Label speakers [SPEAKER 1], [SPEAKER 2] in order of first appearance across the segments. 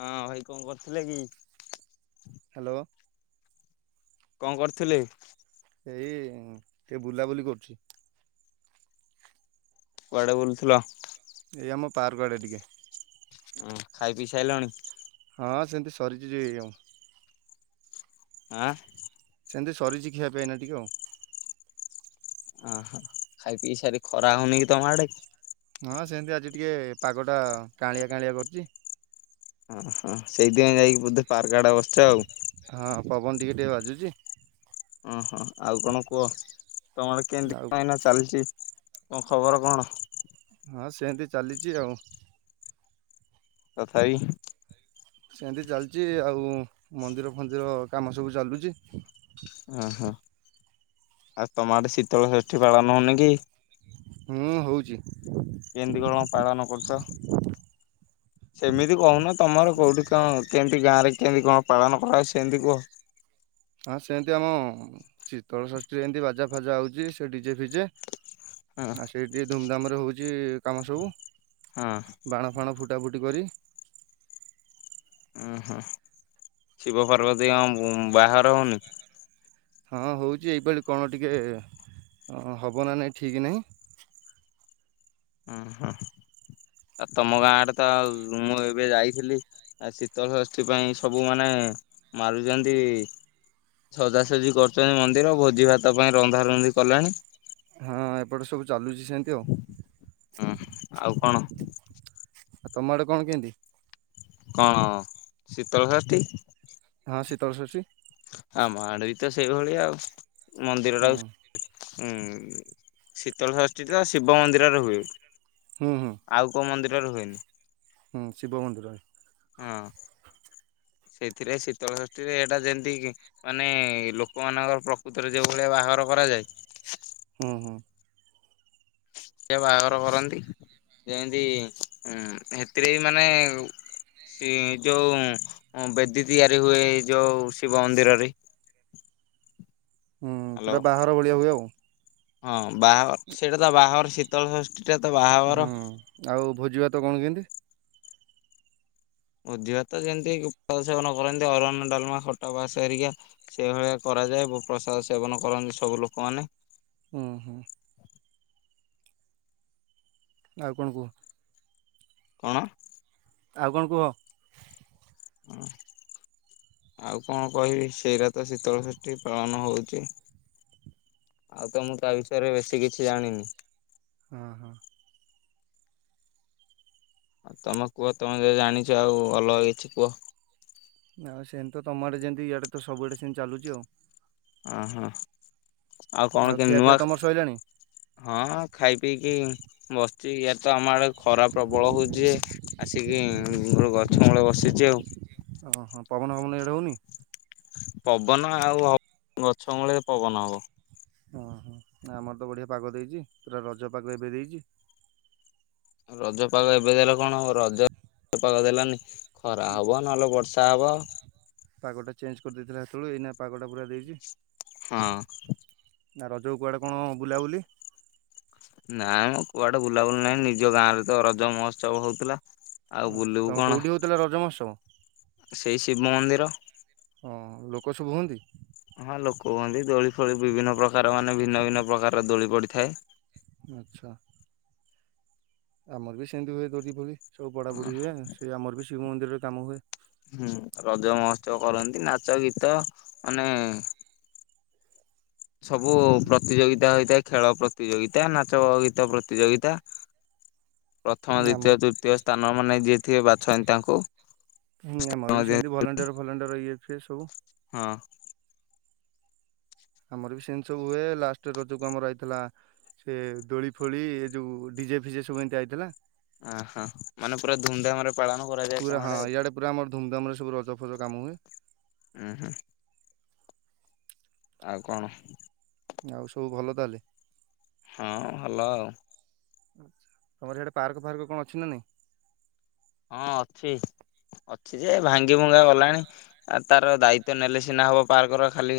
[SPEAKER 1] ହଁ ଭାଇ କଣ କରୁଥିଲେ କି?
[SPEAKER 2] ହ୍ୟାଲୋ।
[SPEAKER 1] କଣ କରୁଥିଲେ?
[SPEAKER 2] ଏଇ ଟିକେ ବୁଲାବୁଲି କରୁଛି।
[SPEAKER 1] କୁଆଡେ ବୁଲୁଥୁଲ?
[SPEAKER 2] ଏଇଆମ ପାର୍କ ଆଡ଼େ ଟିକେ।
[SPEAKER 1] ଉଁ ଖାଇ ପିଇ ସାଇଲଣି?
[SPEAKER 2] ହଁ ସେମିତି ସରିଛି ଯେ ଆଉ।
[SPEAKER 1] ଆଁ।
[SPEAKER 2] ସେମିତି ସରିଛି ଖିଆ ପିଆ ଏଇନା ଟିକେ ଆଉ।
[SPEAKER 1] ଅ ହ ଖାଇ ପିଇ ସାରି ଖରା ହଉନି କି ତମ ଆଡେ।
[SPEAKER 2] ହଁ ସେମିତି ଆଜି ଟିକେ ପାଗଟ କାଁଳିଆ କାଁଳିଆ କରୁଚି।
[SPEAKER 1] ଅଁହଁ ସେଇଥିପାଇଁ ଯାଇକି ବୋଧେ ପାର୍କ ଆଡେ ବସିଛ ଆଉ।
[SPEAKER 2] ହଁ ପବନ ଟିକେ ଟିକେ ବାଜୁଛି।
[SPEAKER 1] ଓହୋ ଆଉ କଣ କୁହ ତମର କେମିତି
[SPEAKER 2] ଆଉ
[SPEAKER 1] କଁ ଏଇନା ଚାଲିଛି। କଣ ଖବର କଣ?
[SPEAKER 2] ହଁ ସେନ୍ତି ଚାଲିଛି ଆଉ।
[SPEAKER 1] ତଥାବି।
[SPEAKER 2] ସେନ୍ତି ଚାଲିଚି ଆଉ ମନ୍ଦିର ଫନ୍ଦିର କାମ ସବୁ ଚାଲୁଚି।
[SPEAKER 1] ଓହୋ ଆଉ ତମ ଆଡେ ଶୀତଳ ଷଷ୍ଠୀ ପାଳନ ହୋଉନି କି।
[SPEAKER 2] ହୁଁ ହୋଉଚି।
[SPEAKER 1] କେନ୍ତି କଣ ପାଳନ କରୁଚ। ସେମିତି କୋହୁନ ତମର କୋଉଠି କଣ କେମିତି ଗାଁରେ କେମିତି କଁ ପାଳନ କରା ସେନ୍ତି କୁହ।
[SPEAKER 2] ହଁ ସେମିତି ଆମ ଶୀତଳ ସଷ୍ଟି ଏମିତି ବାଜା ଫାଜା ହଉଛି ସେ ଡିଜେ ଫିଜେ
[SPEAKER 1] ହଁ
[SPEAKER 2] ଆ ସେଇଠି ଧୁମଧାମ ରେ ହଉଛି କାମ ସବୁ।
[SPEAKER 1] ହୁଁ
[SPEAKER 2] ବାଣ ଫାଣ ଫୁଟା ଫୁଟି କରି
[SPEAKER 1] ଉଁ ହୁଁ ଶିବ ପାର୍ବତୀ ଙ୍କ ବାହାଘର ହଉନି।
[SPEAKER 2] ହଁ ହଉଛି ଏଇପାଳି କଣ ଟିକେ ହବ ନା ନାହିଁ ଠିକ୍ ନାହିଁ।
[SPEAKER 1] ଓହୋ ଆଉ ତମ ଗାଁ ଆଡେ ତ ମୁଁ ଏବେ ଯାଇଥିଲି। ଆ ଶୀତଳ ଷଷ୍ଠୀ ପାଇଁ ସବୁ ମାନେ ମାରୁଛନ୍ତି ସଜାସଜି କରୁଛନ୍ତି ମନ୍ଦିର ଭୋଜି ଭାତ ପାଇଁ ରନ୍ଧା ରନ୍ଧି କଲାଣି।
[SPEAKER 2] ହଁ ଏପଟେ ସବୁ ଚାଲୁଛି ସେମିତି ଆଉ।
[SPEAKER 1] ହୁଁ ଆଉ କଣ?
[SPEAKER 2] ଆଉ ତମ ଆଡେ କଣ କେମିତି?
[SPEAKER 1] କଣ ଶୀତଳଷଷ୍ଠୀ?
[SPEAKER 2] ହଁ ଶୀତଳଷଷ୍ଠୀ।
[SPEAKER 1] ଆମଆଢେ ବିତ ସେଇ ଭଳିଆ ଆଉ
[SPEAKER 2] ହୁଁ
[SPEAKER 1] ମନ୍ଦିରଟାକୁ ହୁଁ ଶୀତଳଷଷ୍ଠୀ ତ ଶିବ ମନ୍ଦିରରେ ହୁଏ।
[SPEAKER 2] ହଁ ହଁ।
[SPEAKER 1] ଆଉ କୋଉ ମନ୍ଦିରରେ ହୁଏନି।
[SPEAKER 2] ହୁଁ ଶିବ ମନ୍ଦିରରେ।
[SPEAKER 1] ହଁ। ସେଥିରେ ଶୀତଳଷଷ୍ଠୀ ରେ ଏଇଟା ଯେମିତି ମାନେ ଲୋକମାନଙ୍କର ପ୍ରକୃତିରେ ଯୋଉ ଭଳିଆ ବାହାଘର କରାଯାଏ।
[SPEAKER 2] ହୁଁ ହୁଁ।
[SPEAKER 1] ସେଏ ବାହାଘର କରନ୍ତି ଯେମିତି ଉଁ ହେଥିରେ ବି ମାନେ ସେ ଯୋଉଁ ବେଦୀ ତିଆରି ହୁଏ ଯୋଉ ଶିବ ମନ୍ଦିରରେ
[SPEAKER 2] ହୁଁ
[SPEAKER 1] ହ୍ୟାଲୋ
[SPEAKER 2] ପୁରା ବାହଘର ଭଳିଆ ହୁଏ ଆଉ।
[SPEAKER 1] ହଁ ବାହାଘର ସେଇଟା ତ ବାହାଘର ଶୀତଳ ଟା ତ ବାହାଘର।
[SPEAKER 2] ହୁଁ ଆଉ ଭୋଜି ଭାତ କଣ କେମିତି?
[SPEAKER 1] ଭୋଜିଭାତ ଯେମିତି କି ପ୍ରସାଦ ସେବନ କରନ୍ତି ଅରୁଆନ୍ନ ଡାଲମା ଖଟା ପାସ ହରିକା ସେଭଳିଆ କରାଯାଏ ପ୍ରସାଦ ସେବନ କରନ୍ତି ସବୁ ଲୋକମାନେ।
[SPEAKER 2] ଉଁହୁଁ। ଆଉ କଣ କୁହ।
[SPEAKER 1] କଣ?
[SPEAKER 2] ଆଉ କଣ କୁହ?
[SPEAKER 1] ହୁଁ। ଆଉ କଣ କହିବି ସେଇରା ତ ଶୀତଳ ଷଷ୍ଠୀ ପାଳନ ହଉଛି। ଆଉ ତ ମୁଁ ତା ବିଷୟରେ ବେଶୀ କିଛି ଜାଣିନି।
[SPEAKER 2] ହଁ ହଁ।
[SPEAKER 1] ଆଉ ତମେ କୁହ ତମେ ଯଦି ଜାଣିଛ ଆଉ ଅଲଗା କିଛି କୁହ।
[SPEAKER 2] ନାଇ ସେମିତି ତ ତମଆଢେ ଯେମିତି ଇଆଢେ ତ ସବୁଆଡ଼େ ସେମତି ଚାଲୁଛି ଆଉ।
[SPEAKER 1] ଓହୋ। ଆଉ କଣ କେ
[SPEAKER 2] ଖିଆପିଆ
[SPEAKER 1] ନୂଆ
[SPEAKER 2] ତମର ସଇଲାଣି?
[SPEAKER 1] ହଁ ଖାଇ ପିଇକି ବସିଚ ଇଆଢେ ତ ଆମ ଆଡେ ଖରା ପ୍ରବଳ ହଉଛି ଯେ ଆସିକି ଗୋଟେ ଗଛ ମୂଳେ ବସିଛି ଆଉ।
[SPEAKER 2] ଓହୋ ପବନ ହବନ ଏଇଢେ ହଉନି।
[SPEAKER 1] ପବନ ଆଉ ହବ ଗଛ ମୂଳେ ପବନ ହବ।
[SPEAKER 2] ଓହୋ ଆମର ତ ବଢିଆ ପାଗ ଦେଇଛି ପୁରା ରଜ ପାଗ ଏବେ ଦେଇଛି।
[SPEAKER 1] ରଜପାଗ ଏବେ ଦେଲା କଣ ରଜରେ ତ ପାଗ ଦେଲାନି। ଖରା ହେବ ନହେଲେ ବର୍ଷା ହେବ।
[SPEAKER 2] ପାଗଟା ଚେଞ୍ଜ କରିଦେଇଥିଲା ସେତେଳୁ ଏଇନା ପାଗଟା ପୁରା ଦେଇଛି।
[SPEAKER 1] ହଁ।
[SPEAKER 2] ନା ରଜ କୁଆଡ଼େ କଣ ବୁଲାବୁଲି?
[SPEAKER 1] ନାଇଁ ମୋ କୁଆଡେ ବୁଲାବୁଲି ନାହିଁ ନିଜ ଗାଁରେ ତ ରଜ ମହୋତ୍ସବ ହଉଥିଲା। ଆଉ ବୁଲିବୁ
[SPEAKER 2] ତମ
[SPEAKER 1] କଣ
[SPEAKER 2] କେଉଁଠି ହେଉଥିଲା ରଜ ମହୋତ୍ସବ?
[SPEAKER 1] ସେଇ ଶିବ ମନ୍ଦିର।
[SPEAKER 2] ହଁ ଲୋକ ସବୁ ହୁଅନ୍ତି?
[SPEAKER 1] ହଁ ଲୋକ ହୁହନ୍ତି ଦୋଳି ଫୋଳି ବିଭିନ୍ନ ପ୍ରକାର ମାନେ ଭିନ୍ନ ଭିନ୍ନ ପ୍ରକାରର ଦୋଳି ପଡିଥାଏ।
[SPEAKER 2] ଆଛା। ଆମର ବି ସେମିତି ହୁଏ ଦୋଳି ଫୋଳି ସବୁ ପଡା ପଡି ହୁଏ ସେ ଆମର ବି ଶିବ ମନ୍ଦିରରେ କାମ ହୁଏ।
[SPEAKER 1] ହୁଁ ରଜ ମହୋତ୍ସବ କରନ୍ତି ନାଚ ଗୀତ ମାନେ ସବୁ ପ୍ରତିଯୋଗିତା ହେଇଥାଏ ଖେଳ ପ୍ରତିଯୋଗିତା ନାଚ ଗୀତ ପ୍ରତିଯୋଗିତା ପ୍ରଥମ
[SPEAKER 2] ଆମର
[SPEAKER 1] ଦ୍ଵିତୀୟ ତୃତୀୟ ସ୍ଥାନ ମାନେ ଯିଏ ଥିବେ ବାଛନ୍ତି ତାଙ୍କୁ।
[SPEAKER 2] ହୁଁ ଆମର ବି
[SPEAKER 1] ମଧ୍ୟ
[SPEAKER 2] ସେମିତି ଭଲାଣ୍ଟିୟର ଫଲାଣ୍ଟିୟର ଇଏ ଫିଏ ସବୁ
[SPEAKER 1] ହଁ।
[SPEAKER 2] ଆମର ବି ସେମିତି ସବୁ ହୁଏ ଲାଷ୍ଟ ରଜକୁ ଆମର ଆଇଥିଲା ସେ ଦୋଳି ଫୋଳି ଏ ଯୋଉ ଡିଜେ ଫିଜେ ସବୁ ଏମିତି ଆଇଥିଲା।
[SPEAKER 1] ଅଁ ହଁ ମାନେ ପୁରା ଧୁମଧାମରେ ପାଳନ କରାଯାଏ।
[SPEAKER 2] ପୁରା
[SPEAKER 1] ତମ
[SPEAKER 2] ହଁ
[SPEAKER 1] ଆଡେ
[SPEAKER 2] ଇଆଡେ ପୁରା ଆମର ଧୁମଧାମରେ ସବୁ ରଜ ଫଜ କାମ ହୁଏ।
[SPEAKER 1] ଉଁ ହୁଁ। ଆଉ କଣ?
[SPEAKER 2] ଆଉ ସବୁ ଭଲ ତାହେଲେ?
[SPEAKER 1] ହଁ ଭଲ ଆଉ।
[SPEAKER 2] ତମର ହିଆଡେ ପାର୍କ ଫାର୍କ କଣଅଛି ନାଁ ନାଇଁ?
[SPEAKER 1] ହଁ ଅଛି ଅଛି ଯେ ଭାଙ୍ଗି ଭୁଙ୍ଗା ଗଲାଣି। ଆ ତାର ଦାୟିତ୍ଵ ନେଲେ ସିନା ହବ ପାର୍କର ଖାଲି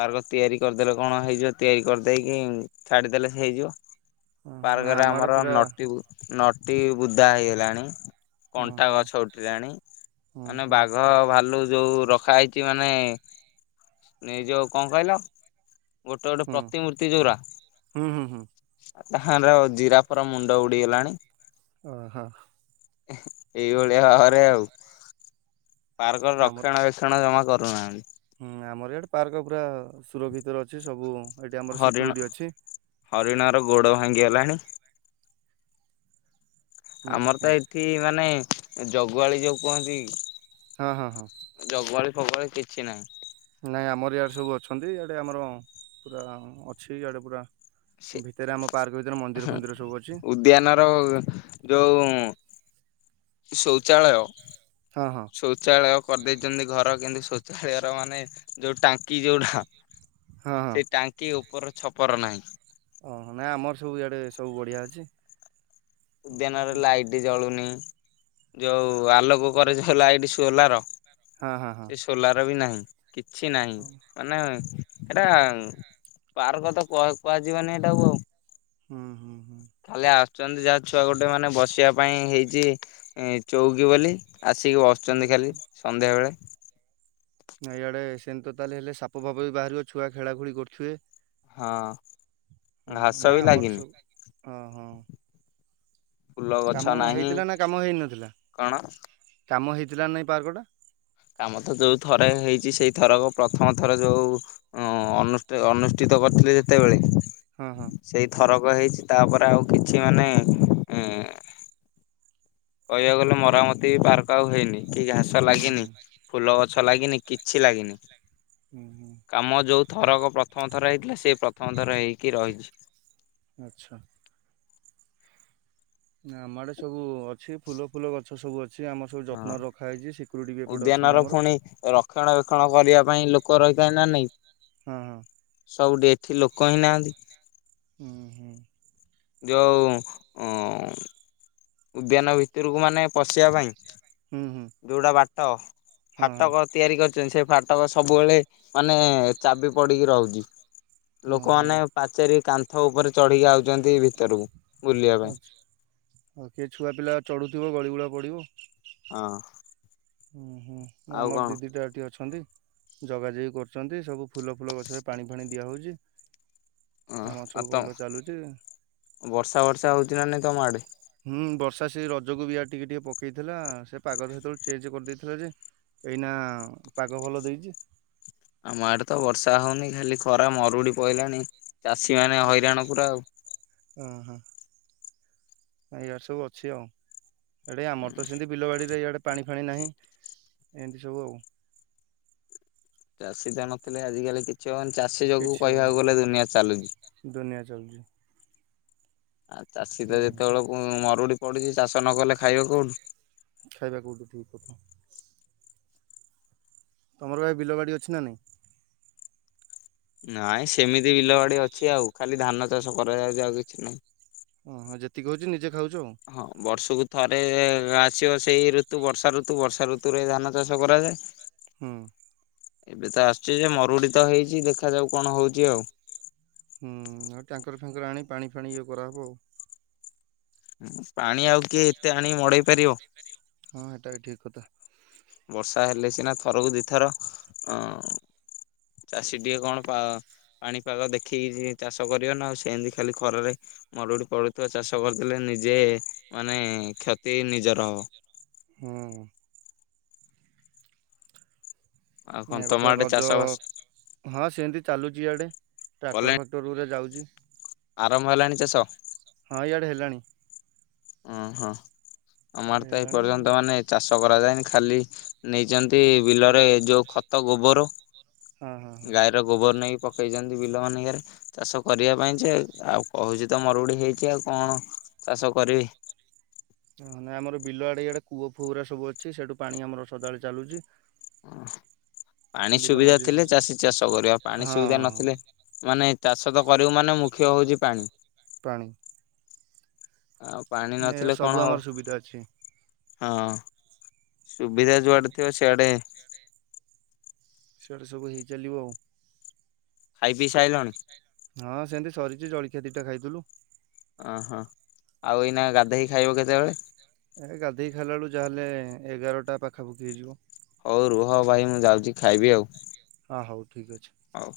[SPEAKER 1] ପାର୍କ ତିଆରି କରିଦେଲେ କଣ ହେଇଯିବ ତିଆରି କରିଦେଇକି ଛାଡିଦେଲେ ସେ ହେଇଯିବ।
[SPEAKER 2] ଓହୋ ନା
[SPEAKER 1] ପାର୍କରେ
[SPEAKER 2] ଆମ ଆଡେ
[SPEAKER 1] ଆମର
[SPEAKER 2] ପୁରା
[SPEAKER 1] ନଟି ନଟି ବୁଦା ହେଇଗଲାଣି। କଣ୍ଟା
[SPEAKER 2] ଓହୋ
[SPEAKER 1] ଗଛ ଉଠିଲାଣି
[SPEAKER 2] ହୁଁ
[SPEAKER 1] ମାନେ
[SPEAKER 2] ହୁଁ
[SPEAKER 1] ବାଘ ଭାଲୁ ଯୋଉ ର ଖା ହେଇକି ମାନେ ନି ଯୋଉ କଣ କହିଲ? ଗୋଟେ ଗୋଟେ
[SPEAKER 2] ହୁଁ
[SPEAKER 1] ପ୍ରତିମୂର୍ତ୍ତି ଯୋଉରା
[SPEAKER 2] ହୁଁ ହୁଁ ହୁଁ
[SPEAKER 1] ତାହାର ଜିରାଫ ର ମୁଣ୍ଡ ଉଡିଗଲାଣି।
[SPEAKER 2] ଓହୋ।
[SPEAKER 1] ଏଇଭଳିଆ ଭାବରେ ଆଉ। ପାର୍କର
[SPEAKER 2] ଆମର
[SPEAKER 1] ରକ୍ଷଣା ବେକ୍ଷଣ ଜମା କରୁନାହାଁନ୍ତି।
[SPEAKER 2] ହୁଁ ଆମର ଏଇଆଡେ ପାର୍କ ପୁରା ସୁରକ୍ଷିତରେ ଅଛି ସବୁ ଏଠି ଆମର
[SPEAKER 1] ହରିଣ
[SPEAKER 2] ସିକ୍ୟୁରିଟି ଅଛି।
[SPEAKER 1] ହରିଣ ର ଗୋଡ ଭାଙ୍ଗିଗଲାଣି।
[SPEAKER 2] ହୁଁ
[SPEAKER 1] ଆମର
[SPEAKER 2] ହୁଁ
[SPEAKER 1] ତ ଏଠି ମାନେ ଜଗୁଆଳି ଯୋଉ କୁହନ୍ତି
[SPEAKER 2] ହଁ ହଁ ହଁ।
[SPEAKER 1] ଜଗୁଆଳି ଫଗୁଆଳି କିଛି ନାହିଁ।
[SPEAKER 2] ନାଇଁ ଆମର ଇଆଡେ ସବୁ ଅଛନ୍ତି ଇଆଡେ ଆମର ପୁରା ଅଛି ଇଆଡେ ପୁରା
[SPEAKER 1] ସେ
[SPEAKER 2] ଭିତରେ ଆମ ପାର୍କ ଭିତରେ ମନ୍ଦିର ଫନ୍ଦିର ସବୁ ଅଛି।
[SPEAKER 1] ଉଦ୍ୟାନର ଯୋଉ ଶୌଚାଳୟ
[SPEAKER 2] ହଁ ହଁ।
[SPEAKER 1] ଶୌଚାଳୟ କରିଦେଇଛନ୍ତି ଘର କିନ୍ତୁ ଶୌଚାଳୟର ମାନେ ଯୋଉ ଟାଙ୍କି ଯଉଟା
[SPEAKER 2] ହଁ ହଁ
[SPEAKER 1] ସେ ଟାଙ୍କି ଓପର ଛପର ନାହିଁ।
[SPEAKER 2] ଓହୋ ନାଇଁ ଆମର ସବୁ ଇଆଡେ ସବୁ ବଢିଆ ଅଛି।
[SPEAKER 1] ଉଦ୍ୟାନରେ ଲାଇଟ୍ ଜଳୁନି ଯଉ ଆଲୋକ କରେ ଯଉ ଲାଇଟ୍ ସୋଲାର
[SPEAKER 2] ହଁ ହଁ ହଁ।
[SPEAKER 1] ସେ ସୋଲାର ବି ନାହିଁ କିଛି ନାହିଁ
[SPEAKER 2] ହୁଁ
[SPEAKER 1] ମାନେ ଏରା ପାର୍କ ତ କୁହ କୁହାଯିବନି ହେଟାକୁ ଆଉ।
[SPEAKER 2] ହୁଁ ହୁଁ ହୁଁ।
[SPEAKER 1] ଖାଲି ଆସୁଛନ୍ତି ଯାହା ଛୁଆ ଗୋଟେ ମାନେ ବସିବା ପାଇଁ ହେଇଛି ଚଉକି ବୋଲି ଆସିକି
[SPEAKER 2] ହୁଁ।
[SPEAKER 1] ବସୁଛନ୍ତି ଖାଲି ସନ୍ଧ୍ୟା ବେଳେ।
[SPEAKER 2] ନା ଇଆଡେ ସେମିତି ତ ତାହେଲେ ହେଲେ ସାପ ଫାପ ବି ବାହାରିବ ଛୁଆ ଖେଳା ଖେଳି କରୁଥିବେ।
[SPEAKER 1] ହଁ।
[SPEAKER 2] ହଁ
[SPEAKER 1] ଘାସ ବି
[SPEAKER 2] ନାଇଁ ଆମର
[SPEAKER 1] ଲାଗିନି
[SPEAKER 2] ସବୁ ହଁ ହଁ
[SPEAKER 1] ଫୁଲ ଗଛ
[SPEAKER 2] କାମ
[SPEAKER 1] ନାହିଁ
[SPEAKER 2] ହେଇଥିଲା ନା କାମ ହେଇନଥିଲା
[SPEAKER 1] କଣ
[SPEAKER 2] କାମ ହେଇଥିଲା ନା ଏ ପାର୍କ ଟା?
[SPEAKER 1] କାମ ତ ଯୋଉ ଥରେ ହେଇଛି ସେଇ ଥରକ ପ୍ରଥମ ଥର ଯୋଉ ହଁ ଅନୁଷ୍ଟେ ଅନୁଷ୍ଟିତ କରିଥିଲେ ଯେତେବେଳେ।
[SPEAKER 2] ହଁ ହଁ।
[SPEAKER 1] ସେଇ ଥରକ ହେଇଛି ତାପରେ ଆଉ କିଛି ମାନେ କହିବାକୁ ଗଲେ ମରାମତି ବି ପାର୍କ ଆଉ ହେଇନି କି ଘାସ
[SPEAKER 2] ହୁଁ
[SPEAKER 1] ଲାଗିନି।
[SPEAKER 2] ହୁଁ।
[SPEAKER 1] ଫୁଲ ଗଛ ଲାଗିନି କିଛି ଲାଗିନି।
[SPEAKER 2] ହୁଁ ହୁଁ।
[SPEAKER 1] କାମ ଯୋଉ ଥରକ ପ୍ରଥମ ଥର ହେଇଥିଲା ସେ ପ୍ରଥମ ଥର ହେଇକି ରହିଛି।
[SPEAKER 2] ଆଚ୍ଛା। ନା ଆମ ଆଡ଼େ ସବୁ ଅଛି। ଫୁଲ ଫୁଲ ଗଛ ସବୁ ଅ ସେ ଆମର ସବୁ
[SPEAKER 1] ହଁ।
[SPEAKER 2] ଯତ୍ନରେ ରଖା ହେଇଛି। ସିକ୍ୟୁରିଟି ବି ଏପଟେ
[SPEAKER 1] ଉଦ୍ୟାନର
[SPEAKER 2] ଅଛନ୍ତି ଆମର।
[SPEAKER 1] ପୁଣି ରକ୍ଷଣ ବକ୍ଷଣ କରିବା ପାଇଁ ଲୋକ ରହିଥାଏ ନା ନାଇଁ?
[SPEAKER 2] ହଁ ହଁ।
[SPEAKER 1] ସବୁଠି ଏଠି ଲୋକ ହିଁ ନାହାନ୍ତି।
[SPEAKER 2] ହୁଁ ହୁଁ।
[SPEAKER 1] ଯୋଉ ଉଦ୍ୟାନ ଭିତରକୁ ମାନେ ପଶିବା ପାଇଁ
[SPEAKER 2] ହୁଁ ହୁଁ
[SPEAKER 1] ଯୋଉଟା ବାଟ
[SPEAKER 2] ହଁ ହଁ
[SPEAKER 1] ଫାଟକ ତିଆରି କରିଛନ୍ତି ସେ ଫାଟକ ସବୁବେଳେ ମାନେ ଚାବି ପଡ଼ିକି ରହୁଛି।
[SPEAKER 2] ଓହୋ।
[SPEAKER 1] ଲୋକମାନେ ପାଚେରୀ କାନ୍ଥ ଉପରେ ଚଢ଼ିକି ଆଉଛନ୍ତି ଭିତରକୁ ବୁଲିବା ପାଇଁ।
[SPEAKER 2] ହଉ କିଏ ଛୁଆ ପିଲା ଚଢ଼ୁଥିବ ଗଳିଗୁଳା ପଡ଼ିବ।
[SPEAKER 1] ହଁ।
[SPEAKER 2] ହୁଁ ହୁଁ
[SPEAKER 1] ଆଉ
[SPEAKER 2] ଆମର
[SPEAKER 1] କଣ
[SPEAKER 2] ଦି ଦିଟା ଏଠି ଅଛନ୍ତି। ଜଗା ଜଗି କରୁଛନ୍ତି ସବୁ ଫୁଲ ଫୁଲ ଗଛରେ ପାଣି ଫାଣି ଦିଆ ହୋଉଛି।
[SPEAKER 1] ଓ ଆଉ ତମ ବର୍ଷା ବର୍ଷା ହଉଛି ନା ନାଇଁ ତମ ଆଡ଼େ?
[SPEAKER 2] ହୁଁ ବର୍ଷା ସେ ରଜକୁ ବି ଇଆଡେ ଟିକେ ଟିକେ ପକେଇଥିଲା ସେ ପାଗ ସେତେବେଳେ ଚେଞ୍ଜ କରିଦେଇଥିଲା ଯେ। ଏଇନା ପାଗ ଭଲ ଦେଇଚି।
[SPEAKER 1] ଆମ ଆଡ଼େ ତ ବର୍ଷା ହୋଉନି ଖାଲି ଖରା ମରୁଡ଼ି ପଇଲାଣି ଚାଷୀ ମାନେ ହଇରାଣ ପୁରା ଆଉ।
[SPEAKER 2] ଓହୋ ଏଆରେ ସବୁ ଅଛି ଆଉ। ଏଇଡ଼େ ଆମର ତ ସେମିତି ବିଲବାଡ଼ିରେ ଇଆଡ଼େ ପାଣି ଫାଣି ନାହିଁ ଏମିତି ସବୁ ଆଉ।
[SPEAKER 1] ଚାଷୀ ଟା ନଥିଲେ ଆଜି କାଲି କିଛି ହବନି। ଚାଷୀ ଯୋଗୁ
[SPEAKER 2] କିଛି
[SPEAKER 1] କହିବାକୁ ଗଲେ
[SPEAKER 2] ହବନି
[SPEAKER 1] ଦୁନିଆ ଚାଲୁଛି।
[SPEAKER 2] ଦୁନିଆ ଚାଲୁଛି।
[SPEAKER 1] ଆଉ ଚାଷୀ ତ
[SPEAKER 2] ହୁଁ
[SPEAKER 1] ଯେତେବେଳେ ମରୁଡ଼ି ପଡ଼ିଛି। ଚାଷ ନ କଲେ ଖାଇବ କୋଉଠୁ?
[SPEAKER 2] ଖାଇବା କୋଉଠୁ ଠିକ୍ କଥା। ତମର ଭାଇ ବିଲ ବାଡ଼ି ଅଛି ନା ନାଇଁ?
[SPEAKER 1] ନାଇଁ ସେମିତି ବିଲ ବାଡ଼ି ଅଛି ଆଉ ଖାଲି ଧାନ ଚାଷ କରାଯାଉଛି ଆଉ କିଛି ନାଇଁ।
[SPEAKER 2] ଓ ହଁ ଯେତିକି ହଉଛି ନିଜେ ଖାଉଛୁ ଆଉ।
[SPEAKER 1] ହଁ ବର୍ଷକୁ ଥରେ ଆସିବ ସେଇ ଋତୁ ବର୍ଷା ଋତୁ ବର୍ଷା ଋତୁରେ ଧାନ ଚାଷ କରାଯାଏ।
[SPEAKER 2] ହୁଁ।
[SPEAKER 1] ଏବେ ତ ଆସଛି ଯେ ମରୁଡ଼ି ତ ହେଇଚି ଦେଖା ଯାଉ କଣ ହୋଉଚି ଆଉ।
[SPEAKER 2] ହୁଁ ଆଉ ଟ୍ୟାଙ୍କର ଫାଙ୍କର ଆଣି ପାଣି ଫାଣି ଇଏ କରାହବଆଉ।
[SPEAKER 1] ପାଣି ଆଉ କିଏ ଏତେ ଆଣିକି ମଡେଇପାରିବ।
[SPEAKER 2] ହଁ ହେଟା ବି ଠିକ୍ କଥା।
[SPEAKER 1] ବର୍ଷା ହେଲେ ସିନା ଥରକୁ ଦିଥର ଅ ଚାଷୀ ଟିକେ କଣ ପା ପାଣିପାଗ ଦେଖିକି ଚାଷ କରିବନା ଆଉ ସେମିତି ଖାଲି ଖରାରେ। ମରୁଡି ପଡୁଥିବା ଚାଷ କରିଦେଲେ ନିଜେ ମାନେ କ୍ଷତି ନିଜର ହବ।
[SPEAKER 2] ହୁଁ।
[SPEAKER 1] ଆଉ କଣ
[SPEAKER 2] ଏବେ
[SPEAKER 1] ତମ
[SPEAKER 2] ତ
[SPEAKER 1] ଆଡେ
[SPEAKER 2] ରଜ
[SPEAKER 1] ଚାଷ ବାସ
[SPEAKER 2] ହଁ ସେମିତି ଚାଲୁଛି ଇଆଡ଼େ ଟ୍ରାକ୍ଟର
[SPEAKER 1] କଲେଣି
[SPEAKER 2] ଫାକ୍ଟର ଗୁରା ଯାଉଛି।
[SPEAKER 1] ଆରମ୍ଭ ହେଲାଣି ଚାଷ?
[SPEAKER 2] ହଁ, ଇଆଡ଼େ ହେଲାଣି।
[SPEAKER 1] ଓହୋ। ଆମ ଆଡ଼େ
[SPEAKER 2] ଇଆଡେ
[SPEAKER 1] ତ
[SPEAKER 2] ହେଲାଣି
[SPEAKER 1] ଏପର୍ଯ୍ୟନ୍ତ ମାନେ ଚାଷ କଷ୍ଟ କରାଯାଏନି, ଖାଲି ନେଇଚନ୍ତି ବିଲରେ ଯୋଉ ଖତ, ଗୋବର
[SPEAKER 2] ହଁ ହଁ ହଁ।
[SPEAKER 1] ଏଟା ଗୋବର ନେଇକି ପକେଇଛନ୍ତି ବିଲମାନଙ୍କରେ, ଚାଷ କରିବା ପାଇଁ ଯେ ଆଉ କହୁଛି ତ ମୋର ଗୋଟେ ହେଇଛି ଆଉ କଣ ଚାଷ କରିବି?
[SPEAKER 2] ହ ନାଇଁ, ଆମର ବିଲ ଆଡେ ଇଆଡେ କୂଅ ଫୁହ ଗୁରା ସବୁ ଅଛି, ସେଇଠୁ ପାଣି ଆମର ସଦାବେଳେ ଚାଲୁଚି
[SPEAKER 1] ପାଣି ସୁବିଧା
[SPEAKER 2] ମଝିରେ
[SPEAKER 1] ଥିଲେ
[SPEAKER 2] ସବୁ
[SPEAKER 1] ଚାଷୀ ଚାଷ କରିବ, ଆଉ ପାଣି
[SPEAKER 2] ହଁ
[SPEAKER 1] ସୁବିଧା
[SPEAKER 2] ହଁ ହଁ
[SPEAKER 1] ନଥିଲେ ମାନେ ଚାଷ ତ କରିବୁ ମାନେ ମୁଖ୍ୟ ହଉଛି ପାଣି।
[SPEAKER 2] ପାଣି।
[SPEAKER 1] ଆଉ ପାଣି
[SPEAKER 2] ଏଆଡ଼େ
[SPEAKER 1] ନଥିଲେ
[SPEAKER 2] ସବୁ
[SPEAKER 1] କଣ ହବ?
[SPEAKER 2] ଆମର ସୁବିଧା ଅଛି।
[SPEAKER 1] ହଁ, ସୁବିଧା ଯୁଆଡେ ଥିବ, ସିଆଡେ
[SPEAKER 2] ସିଆଡ଼େ ସବୁ ହେଇ ଚାଲିବ ଆଉ।
[SPEAKER 1] ଖାଇ ପିଇ ସାଇଲଣି?
[SPEAKER 2] ହଁ ସେନ୍ତି ସରିଚି, ଜଳଖିଆ ଦିଟା ଖାଇଥିଲୁ।
[SPEAKER 1] ଓହୋ। ଆଉ ଏଇନା ଗାଧେଇକି ଖାଇବ କେତେବେଳେ?
[SPEAKER 2] ଏ ଗାଧେଇକି ଖାଇଲାବେଳୁକୁ ଯାହାହେଲେ, ଏଗାରଟା ପାଖାପାଖି ହେଇଯିବ।
[SPEAKER 1] ହଉ ରୁହ ଭାଇ, ମୁଁ ଯାଉଛି ଖାଇବି ଆଉ।
[SPEAKER 2] ହଁ ହଉ, ଠିକ ଅଛି।
[SPEAKER 1] ହଉ।